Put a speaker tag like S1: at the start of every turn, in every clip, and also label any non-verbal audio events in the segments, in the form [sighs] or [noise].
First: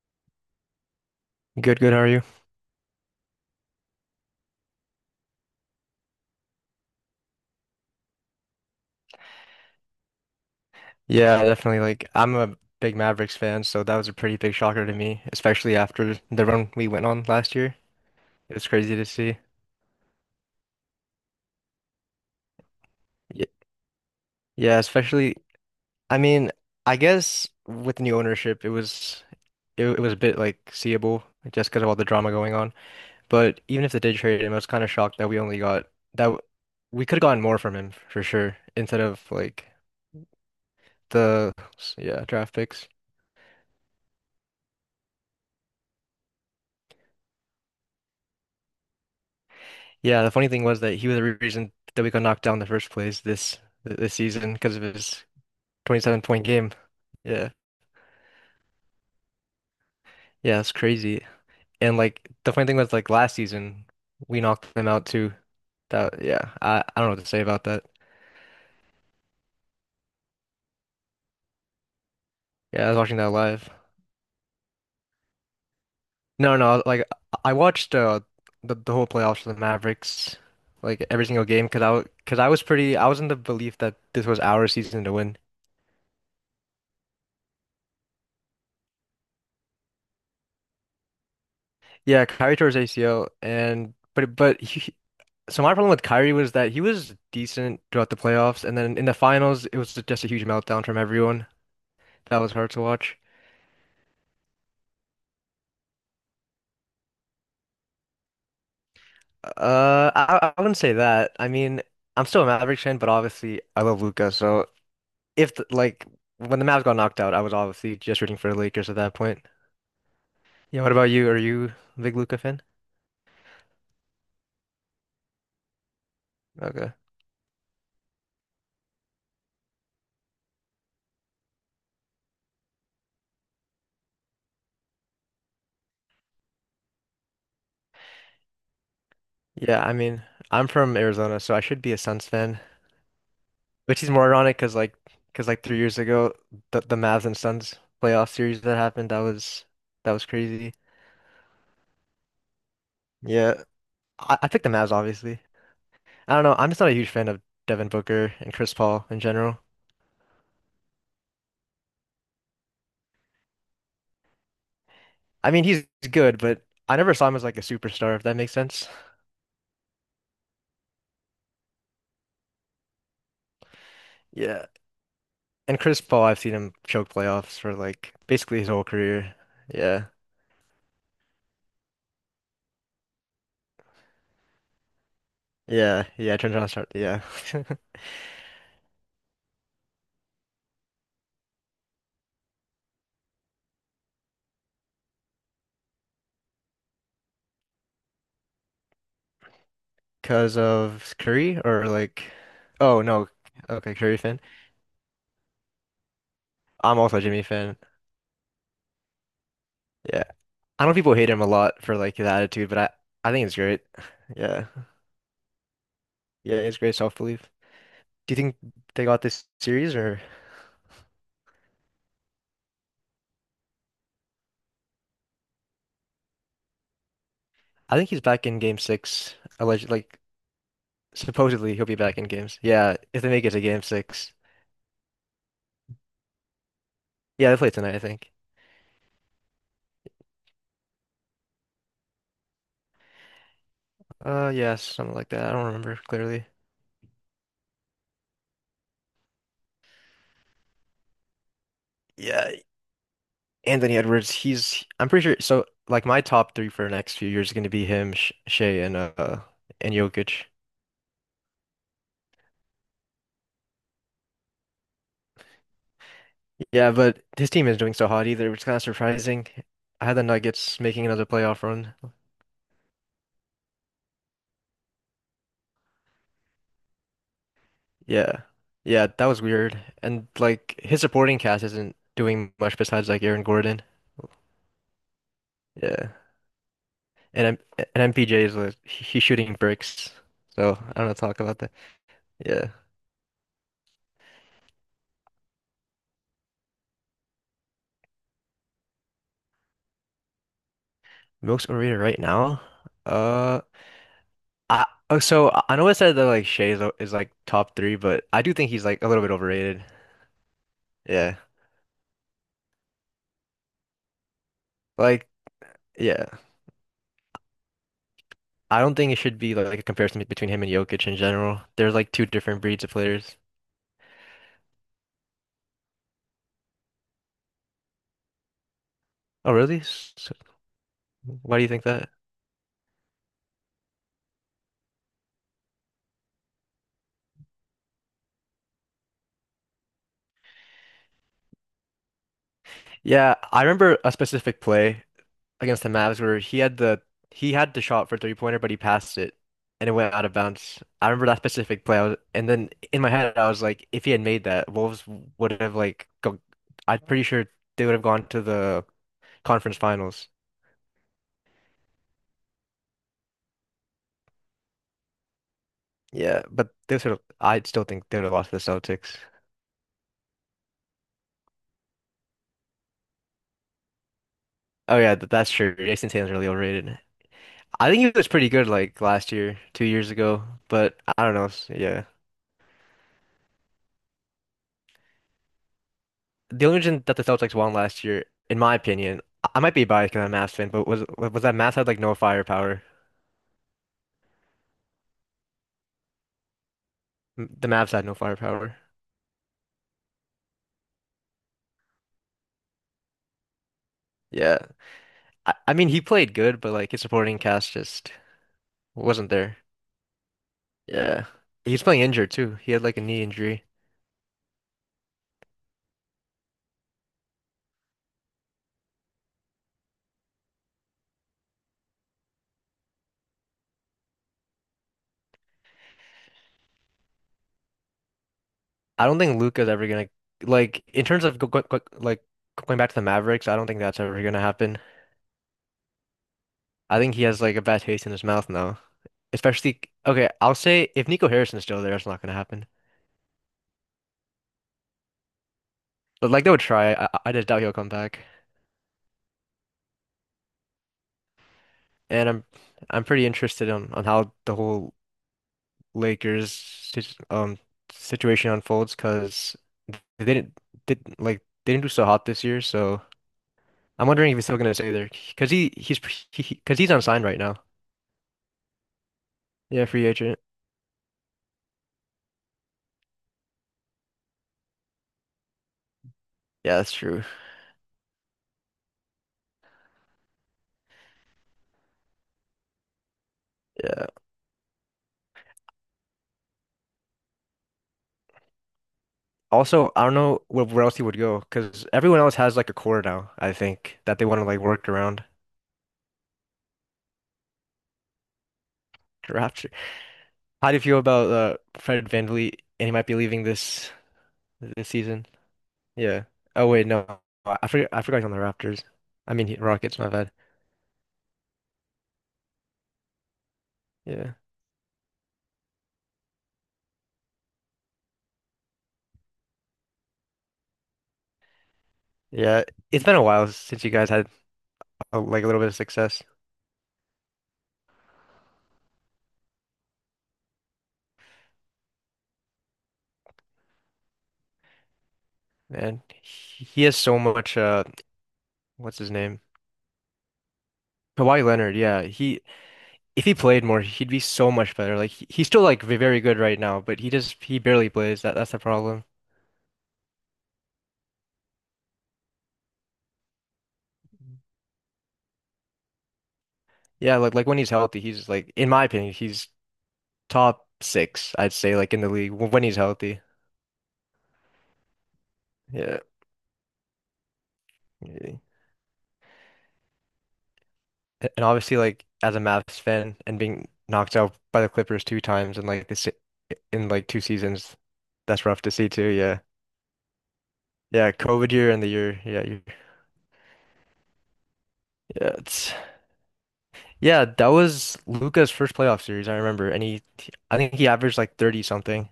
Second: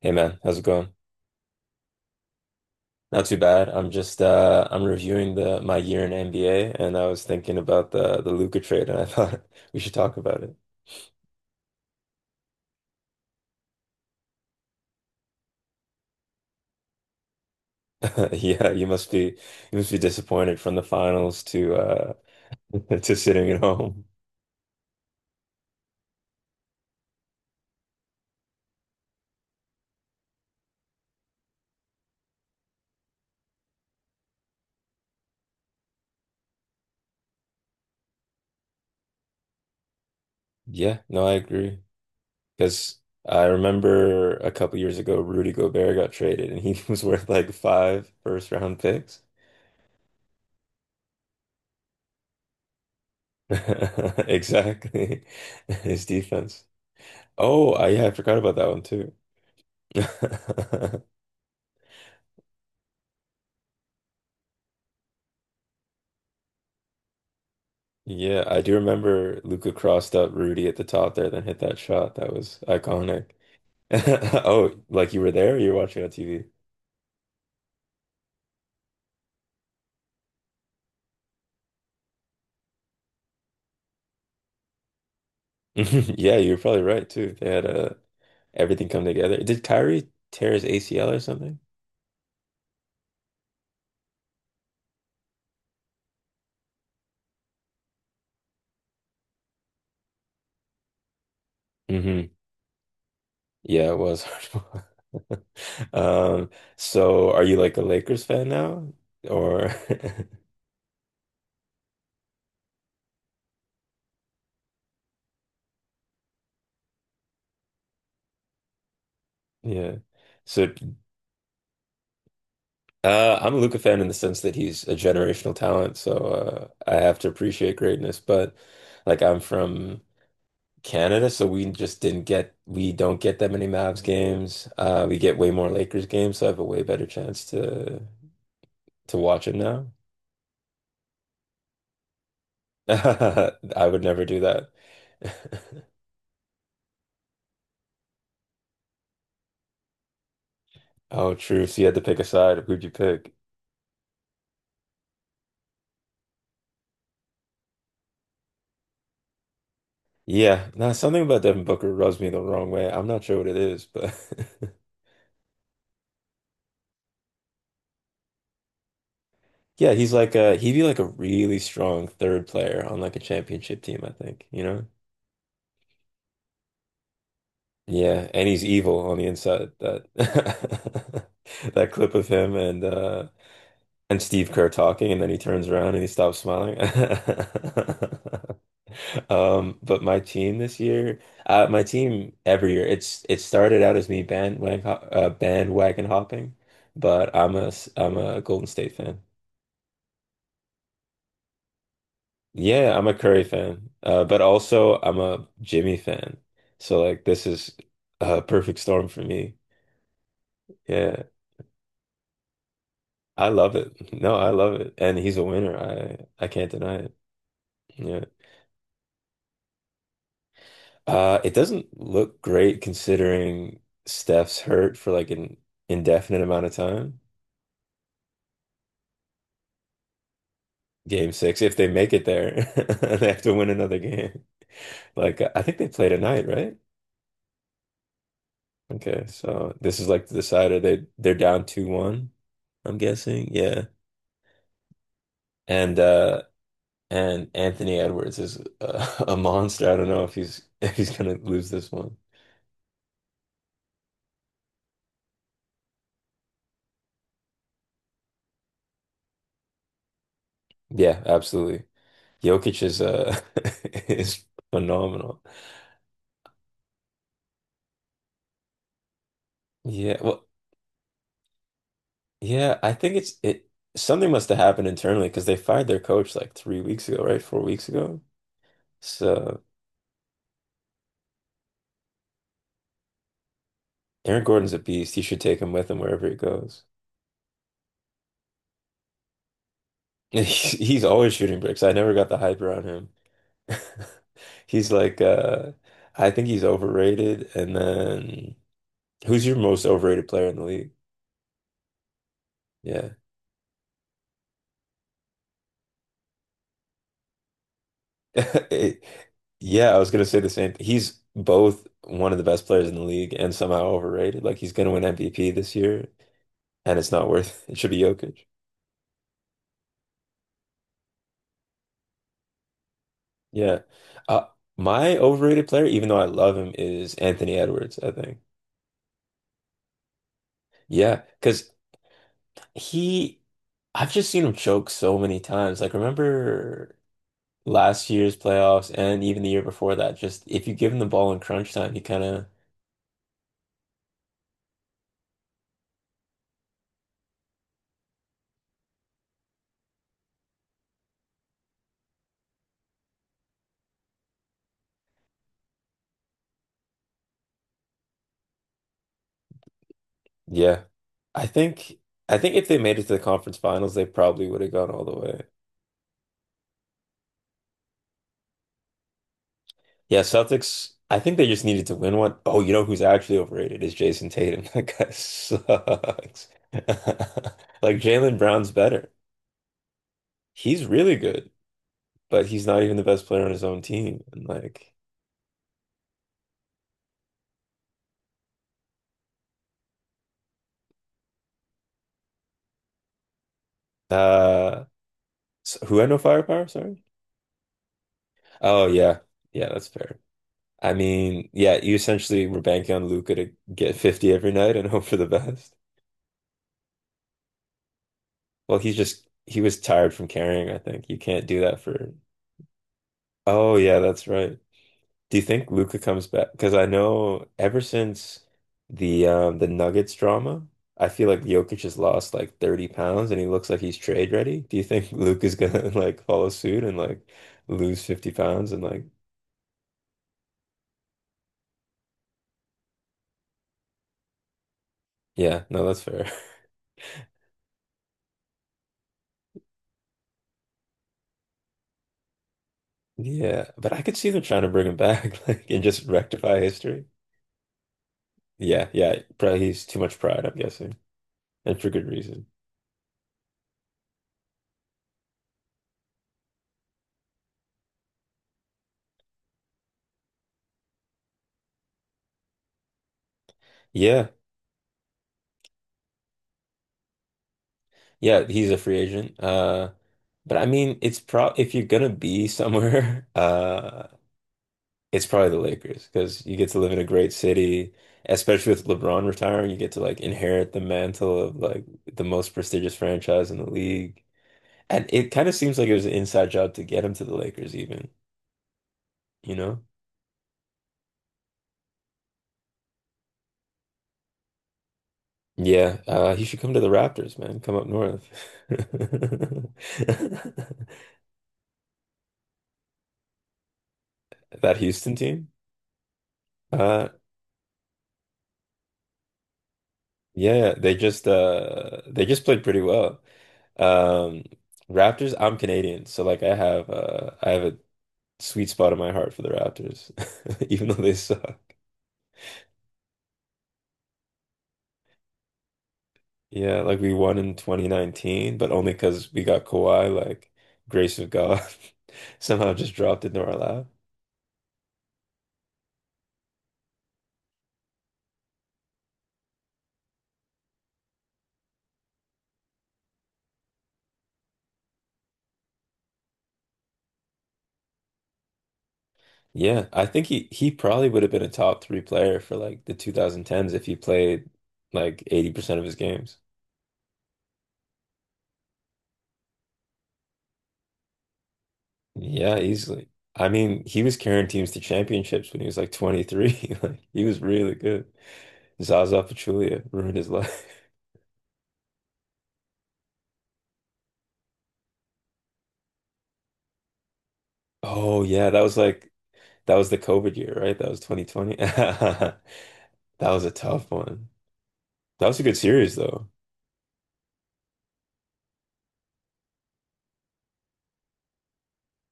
S1: Hey man, how's it going?
S2: Good, good. How are you?
S1: Not too bad. I'm just I'm reviewing the my year in NBA and I was thinking about the Luka trade and I thought [laughs] we should talk about it.
S2: Yeah, definitely. I'm a big Mavericks fan, so that was a pretty big shocker to me, especially after the run we went on last year.
S1: [laughs]
S2: It was
S1: Yeah,
S2: crazy to see.
S1: you must be disappointed from the finals to [laughs] to
S2: Y-
S1: sitting at home.
S2: Yeah, especially, I mean, I guess with the new ownership, it was a bit like seeable like, just because of all the drama going on. But even if they did trade him, I was kind of shocked that we only got that w- we could have gotten more from him for sure instead of like
S1: Yeah, no, I
S2: the
S1: agree.
S2: yeah, draft picks.
S1: Because I remember a couple years ago Rudy Gobert got traded and he [laughs] was worth like five first round picks.
S2: Yeah, the funny thing was that he was the reason that we got knocked down in the first place this
S1: [laughs]
S2: season because of
S1: Exactly.
S2: his
S1: [laughs] His
S2: 27 point
S1: defense.
S2: game. Yeah.
S1: Oh, I, yeah, I forgot about that one too.
S2: Yeah, it's
S1: [laughs]
S2: crazy. And like the funny thing was like last season we knocked them out too. That yeah, I don't know what to say about that.
S1: Yeah, I do remember Luca crossed up Rudy at the top there, then hit that shot. That was
S2: Yeah, I was watching that
S1: iconic.
S2: live.
S1: [laughs] Oh, like you were there or you were watching on TV?
S2: No, no, like I watched the whole playoffs for the Mavericks, like every single game because I cause I was pretty I was in the belief that this was our season to win.
S1: [laughs] Yeah, you're probably right too. They had everything come together. Did Kyrie tear his ACL or something?
S2: Yeah, Kyrie tore his ACL and but he, so my problem with Kyrie was that he was decent throughout the playoffs, and then in the finals, it was just a huge meltdown from everyone.
S1: hmm
S2: That was hard to watch.
S1: Yeah, it was [laughs] hard to watch. Um, so are you like a Lakers fan now? Or
S2: I wouldn't say that. I'm still a Mavericks fan, but obviously I love Luca. So if the, like when the Mavs got knocked out, I was obviously just rooting for the Lakers at that point.
S1: [laughs] yeah. So
S2: Yeah, what about you? Are you a big Luca fan?
S1: I'm a Luca fan in the sense that he's a generational talent, so
S2: Okay.
S1: I have to appreciate greatness. But like, I'm from Canada, so we just didn't get we don't get that many Mavs games. We get way more Lakers games, so I have a way better chance to watch it
S2: Yeah,
S1: now.
S2: I'm from Arizona, so I should be a Suns fan.
S1: [laughs] I would
S2: Which is
S1: never
S2: more
S1: do
S2: ironic
S1: that.
S2: because like three
S1: [laughs]
S2: years ago the Mavs and Suns playoff series that happened that was crazy.
S1: Oh, true. So you had to pick a side. Who'd you pick?
S2: Yeah, I picked the Mavs obviously. I don't know. I'm just not a huge fan of Devin Booker and Chris Paul in general.
S1: Yeah, now something about Devin Booker rubs me the wrong way. I'm not sure what it is, but [laughs]
S2: I mean, he's good, but I never saw him as like a superstar, if that makes sense.
S1: Yeah, he's like a he'd be like a really strong third player on like a championship team, I think, you
S2: Yeah,
S1: know?
S2: and Chris Paul, I've seen him choke playoffs for like
S1: Yeah, and
S2: basically
S1: he's
S2: his whole
S1: evil on the
S2: career.
S1: inside. That
S2: Yeah,
S1: [laughs] that clip of him and and Steve Kerr talking and then he turns around and
S2: yeah,
S1: he
S2: yeah.
S1: stops
S2: Turns out,
S1: smiling.
S2: start yeah. [laughs]
S1: [laughs] But my team this year, my team every year, it started out as me bandwagon bandwagon hopping, but I'm a Golden State fan.
S2: because of Curry or like,
S1: Yeah,
S2: oh
S1: I'm a
S2: no,
S1: Curry fan,
S2: okay, Curry
S1: but
S2: fan.
S1: also I'm a Jimmy fan.
S2: I'm
S1: So
S2: also a
S1: like
S2: Jimmy
S1: this is
S2: fan.
S1: a perfect storm for me.
S2: Yeah. I know people
S1: Yeah,
S2: hate him a lot for like his attitude, but I think
S1: I
S2: it's
S1: love
S2: great.
S1: it.
S2: [sighs]
S1: [laughs] No, I
S2: Yeah.
S1: love it, and he's a winner. I
S2: Yeah,
S1: can't
S2: it's great
S1: deny it.
S2: self-belief.
S1: Yeah,
S2: Do you think they got this series or
S1: it doesn't look great considering Steph's hurt for like an indefinite amount of time.
S2: I think he's back in game six. Alleged like
S1: Game six, if
S2: supposedly he'll
S1: they
S2: be
S1: make
S2: back
S1: it
S2: in
S1: there,
S2: games. Yeah,
S1: [laughs]
S2: if
S1: they
S2: they
S1: have
S2: make it
S1: to
S2: to
S1: win
S2: game
S1: another
S2: six.
S1: game. [laughs] Like I think they play tonight, right?
S2: Yeah, they play tonight, I think.
S1: Okay, so this is like the decider. They're down 2-1. I'm guessing. Yeah.
S2: Yeah, something like that. I don't
S1: And
S2: remember
S1: uh
S2: clearly.
S1: and Anthony Edwards is a [laughs] a monster. I don't know if he's [laughs] if he's gonna lose this one.
S2: Yeah, Anthony Edwards, he's I'm pretty sure so like my top three for the next few years is gonna be him, Sh Shea and Jokic.
S1: Yeah, absolutely. Jokic is [laughs] is phenomenal.
S2: Yeah, but his team is doing so hot either, which is kind of surprising. I had
S1: Yeah,
S2: the
S1: well,
S2: Nuggets making another playoff run.
S1: yeah, I think it's it something must have happened internally because they fired their coach like 3 weeks ago, right? 4 weeks ago.
S2: Yeah. Yeah, that was
S1: So
S2: weird. And like his supporting cast isn't doing much besides like Aaron Gordon.
S1: Aaron Gordon's a beast. He should take him with him
S2: Yeah.
S1: wherever he goes.
S2: And MPJ is like he's shooting bricks.
S1: [laughs] He's,
S2: So I
S1: he's
S2: don't know
S1: always
S2: talk about
S1: shooting
S2: that.
S1: bricks. I never got the hype
S2: Yeah.
S1: around him. [laughs] He's like I think he's overrated and then Who's your most overrated player in the league?
S2: Most overrated right now?
S1: Yeah.
S2: Uh I know I said that like Shea is like top three, but
S1: [laughs]
S2: I do think he's like
S1: It-
S2: a little bit overrated.
S1: yeah, I was gonna say the same thing. He's
S2: Yeah.
S1: both one of the best players in the league and somehow overrated. Like he's gonna win
S2: Like
S1: MVP this year,
S2: yeah.
S1: and it's not worth [laughs] it. Should be Jokic.
S2: I don't think it should be like a comparison between him and Jokic in general. They're like two different breeds of players.
S1: Yeah. Uh, my overrated player, even though I love him, is Anthony Edwards, I think.
S2: Oh, really? So,
S1: Yeah,
S2: why do you
S1: because
S2: think that?
S1: he, I've just seen him choke so many times. Like, remember last year's playoffs and even the year before that, just if you give him the ball in crunch time, he kind of
S2: Yeah, I remember a specific play against the Mavs where he had the shot for three pointer, but he passed it and it went out of bounds. I remember that specific play. I was, and then in my head, I was like, if he had made that, Wolves would have like go, I'm pretty sure they would have gone to the conference finals.
S1: Yeah. I think I think if they made it to the conference finals, they probably would have gone all the way.
S2: Yeah, but they sort of I still think they would have lost to the Celtics.
S1: Yeah, Celtics, I think they just needed to win one. Oh, you know who's actually overrated is Jason Tatum. [laughs] That
S2: Oh
S1: guy
S2: yeah, that's true. Jason Tatum's
S1: sucks.
S2: really overrated.
S1: [laughs]
S2: I
S1: Like
S2: think he was
S1: Jalen
S2: pretty good
S1: Brown's
S2: like
S1: better.
S2: last year, 2 years ago,
S1: He's
S2: but
S1: really
S2: I don't know.
S1: good,
S2: S- Yeah.
S1: but he's not even the best player on his own team. And like
S2: The only reason that the Celtics won last year, in my opinion, I might be biased because I'm a Mavs fan, but was that Mavs had like no firepower.
S1: uh who had no firepower, sorry?
S2: The Mavs had no firepower.
S1: Oh yeah. Yeah, that's fair. I mean, yeah, you essentially were banking on Luca to get 50 every
S2: Yeah.
S1: night and [laughs] hope for the
S2: I
S1: best.
S2: mean, he played good, but like his supporting cast just
S1: Well,
S2: wasn't there.
S1: he was tired from carrying, I think. You
S2: Yeah.
S1: can't do
S2: He
S1: that
S2: was playing
S1: for
S2: injured too. He had like a knee injury.
S1: Oh yeah, that's right. Do you think Luca comes back? Because I know ever since the Nuggets drama, I feel like Jokic has lost like 30 pounds and he looks like he's trade ready. Do you think Luca's gonna [laughs] like follow suit and like lose 50 pounds and like
S2: I don't think Luka's ever gonna like in terms of like going back to the Mavericks, I don't think that's ever gonna happen.
S1: yeah, no, that's fair. [laughs]
S2: I think he has like a bad taste in his mouth now. Especially, okay, I'll say if Nico Harrison's still there, it's not gonna happen.
S1: Yeah, but I could see them trying to bring him back [laughs] like and just
S2: But like they
S1: rectify
S2: would try.
S1: history.
S2: I just doubt he'll come back.
S1: Yeah, yeah, probably he's too much pride, I'm guessing, and for good
S2: And I'm
S1: reason.
S2: I'm pretty interested on how the whole Lakers situation unfolds because they didn't did like they didn't do so hot this year. So I'm
S1: Yeah.
S2: wondering if he's still gonna stay there because he he's because he's unsigned right now.
S1: Yeah, he's a free agent.
S2: Yeah,
S1: Uh,
S2: free agent.
S1: but I mean, it's pro if you're gonna be somewhere, [laughs] it's probably the Lakers because you get
S2: Yeah,
S1: to live
S2: that's
S1: in a
S2: true.
S1: great city, especially with LeBron retiring, you get to like inherit the mantle of like the most prestigious franchise in the
S2: Yeah.
S1: league. And it kind of seems like it was an inside job to get him to the Lakers even, you know?
S2: Also, I don't know where else he would go because everyone else has like a core now, I think, that they want to like work around.
S1: Yeah, he should come to the Raptors, man. Come up north.
S2: Draft how do you
S1: [laughs]
S2: feel about Fred VanVleet and he might be leaving this
S1: That
S2: this
S1: Houston
S2: season?
S1: team?
S2: Yeah. Oh wait, no.
S1: Uh,
S2: I forgot he's on the Raptors. I mean he- Rockets, my bad.
S1: Yeah, they just played pretty well.
S2: Yeah.
S1: Um Raptors, I'm Canadian, so like I have a sweet spot in my heart for the Raptors, [laughs] even though they suck.
S2: Yeah. It's been a while since you guys had a, like a little bit of success.
S1: Yeah, like we won in 2019, but only because we got Kawhi, like grace of God, [laughs] somehow just dropped into our lap.
S2: Man, he has so much what's his name? Kawhi Leonard, yeah. He if he played more, he'd be so much better. Like he's still like very good right now, but he just he barely plays. That's the problem.
S1: Yeah, I think he probably would have been a top three player for like the 2010s if he played like 80% of his games.
S2: Yeah, like when he's healthy, he's like in my opinion, he's top six, I'd say, like in the league
S1: Yeah,
S2: when he's
S1: easily.
S2: healthy.
S1: I mean, he was carrying teams to championships when he was like
S2: Yeah.
S1: 23. [laughs] Like he was really good.
S2: Yeah.
S1: Zaza Pachulia ruined his life. [laughs]
S2: And obviously, like as a Mavs fan and being knocked out by the Clippers two times in like this in like two seasons,
S1: Oh
S2: that's
S1: yeah,
S2: rough to see too. Yeah.
S1: that was the COVID year, right? That was
S2: Yeah, COVID
S1: 2020.
S2: year and the year.
S1: [laughs]
S2: Yeah, you,
S1: That was a tough one. That
S2: yeah,
S1: was a good
S2: it's
S1: series though.
S2: yeah. That was Luca's first playoff series. I remember, and he, I think he averaged like 30 something.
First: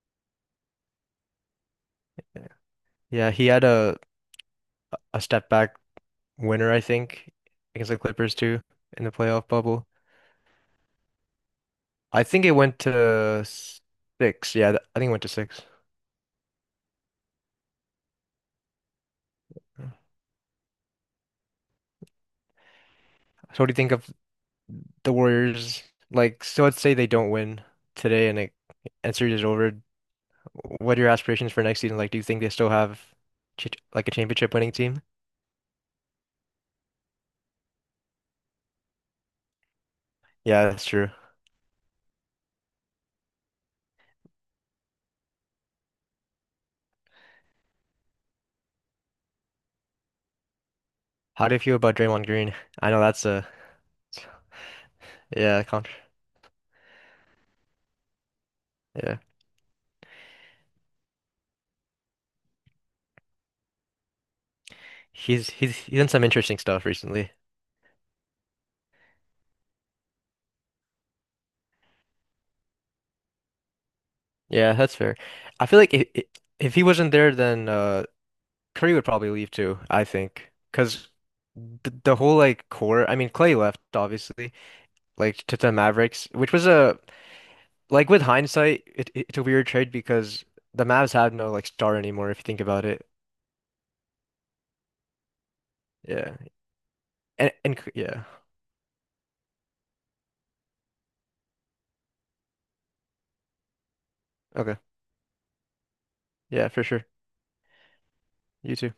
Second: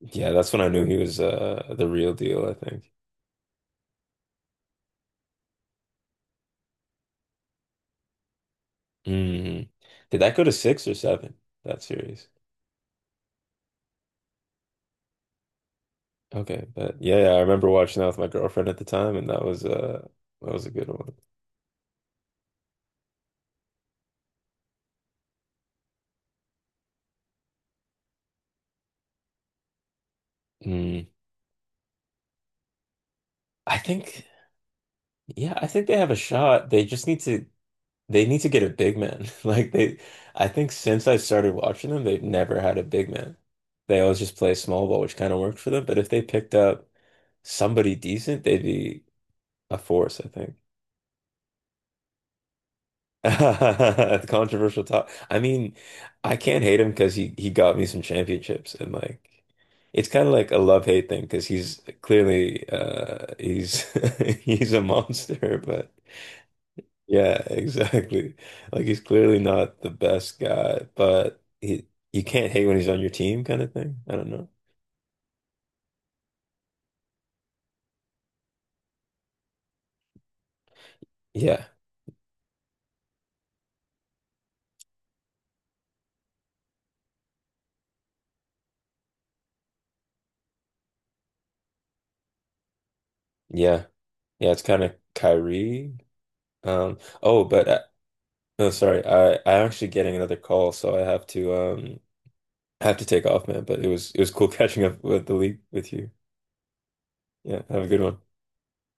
S1: Yeah, that's when I knew he was the real deal,
S2: Yeah,
S1: I think.
S2: yeah, he had a step back winner, I think, against the Clippers too in the playoff
S1: Mm.
S2: bubble.
S1: Did that go to six or seven, that
S2: I
S1: series?
S2: think it went to six. Yeah, I think it went to six.
S1: Okay, but yeah, yeah, I remember watching that with my girlfriend at the time, and that was a good one.
S2: So what do you think of the Warriors? Like, so let's say they don't win today and it and series is over. What are
S1: Mm.
S2: your aspirations for next season? Like, do you think they still have ch
S1: I
S2: like a
S1: think.
S2: championship winning team?
S1: Yeah, I think they have a shot. They need to get a big man. [laughs] Like they I
S2: Yeah,
S1: think
S2: that's
S1: since
S2: true.
S1: I started watching them, they've never had a big man. They always just play small ball, which kind of worked for them. But if they picked up somebody decent, they'd be a force, I think.
S2: How do you feel about Draymond Green? I know
S1: [laughs]
S2: that's a
S1: The Controversial talk. I
S2: yeah,
S1: mean,
S2: con
S1: I can't hate him because he got me some championships and
S2: yeah.
S1: like it's kind of like a love hate thing because he's clearly he's [laughs] he's a
S2: He's
S1: monster,
S2: he's
S1: but
S2: he's done some interesting stuff recently.
S1: Yeah, [laughs] exactly. Like he's clearly not the best guy, but he you can't hate when he's on your team kind of thing. I don't know.
S2: Yeah, that's fair. I feel like if he wasn't there, then. Curry would probably leave too, I think, because
S1: Yeah.
S2: the whole like core. I mean, Clay left obviously, like to the Mavericks, which was a like with hindsight, it's a weird trade because the Mavs have no like star anymore if you think about it.
S1: Yeah. Yeah, it's kind of Kyrie.
S2: Yeah,
S1: Oh,
S2: and
S1: but
S2: and yeah,
S1: no, sorry. I'm actually getting another call, so I have to take off, man, but it was cool [laughs]
S2: okay,
S1: catching up with the league with you.
S2: yeah, for sure.
S1: Yeah, have a good one.
S2: You too.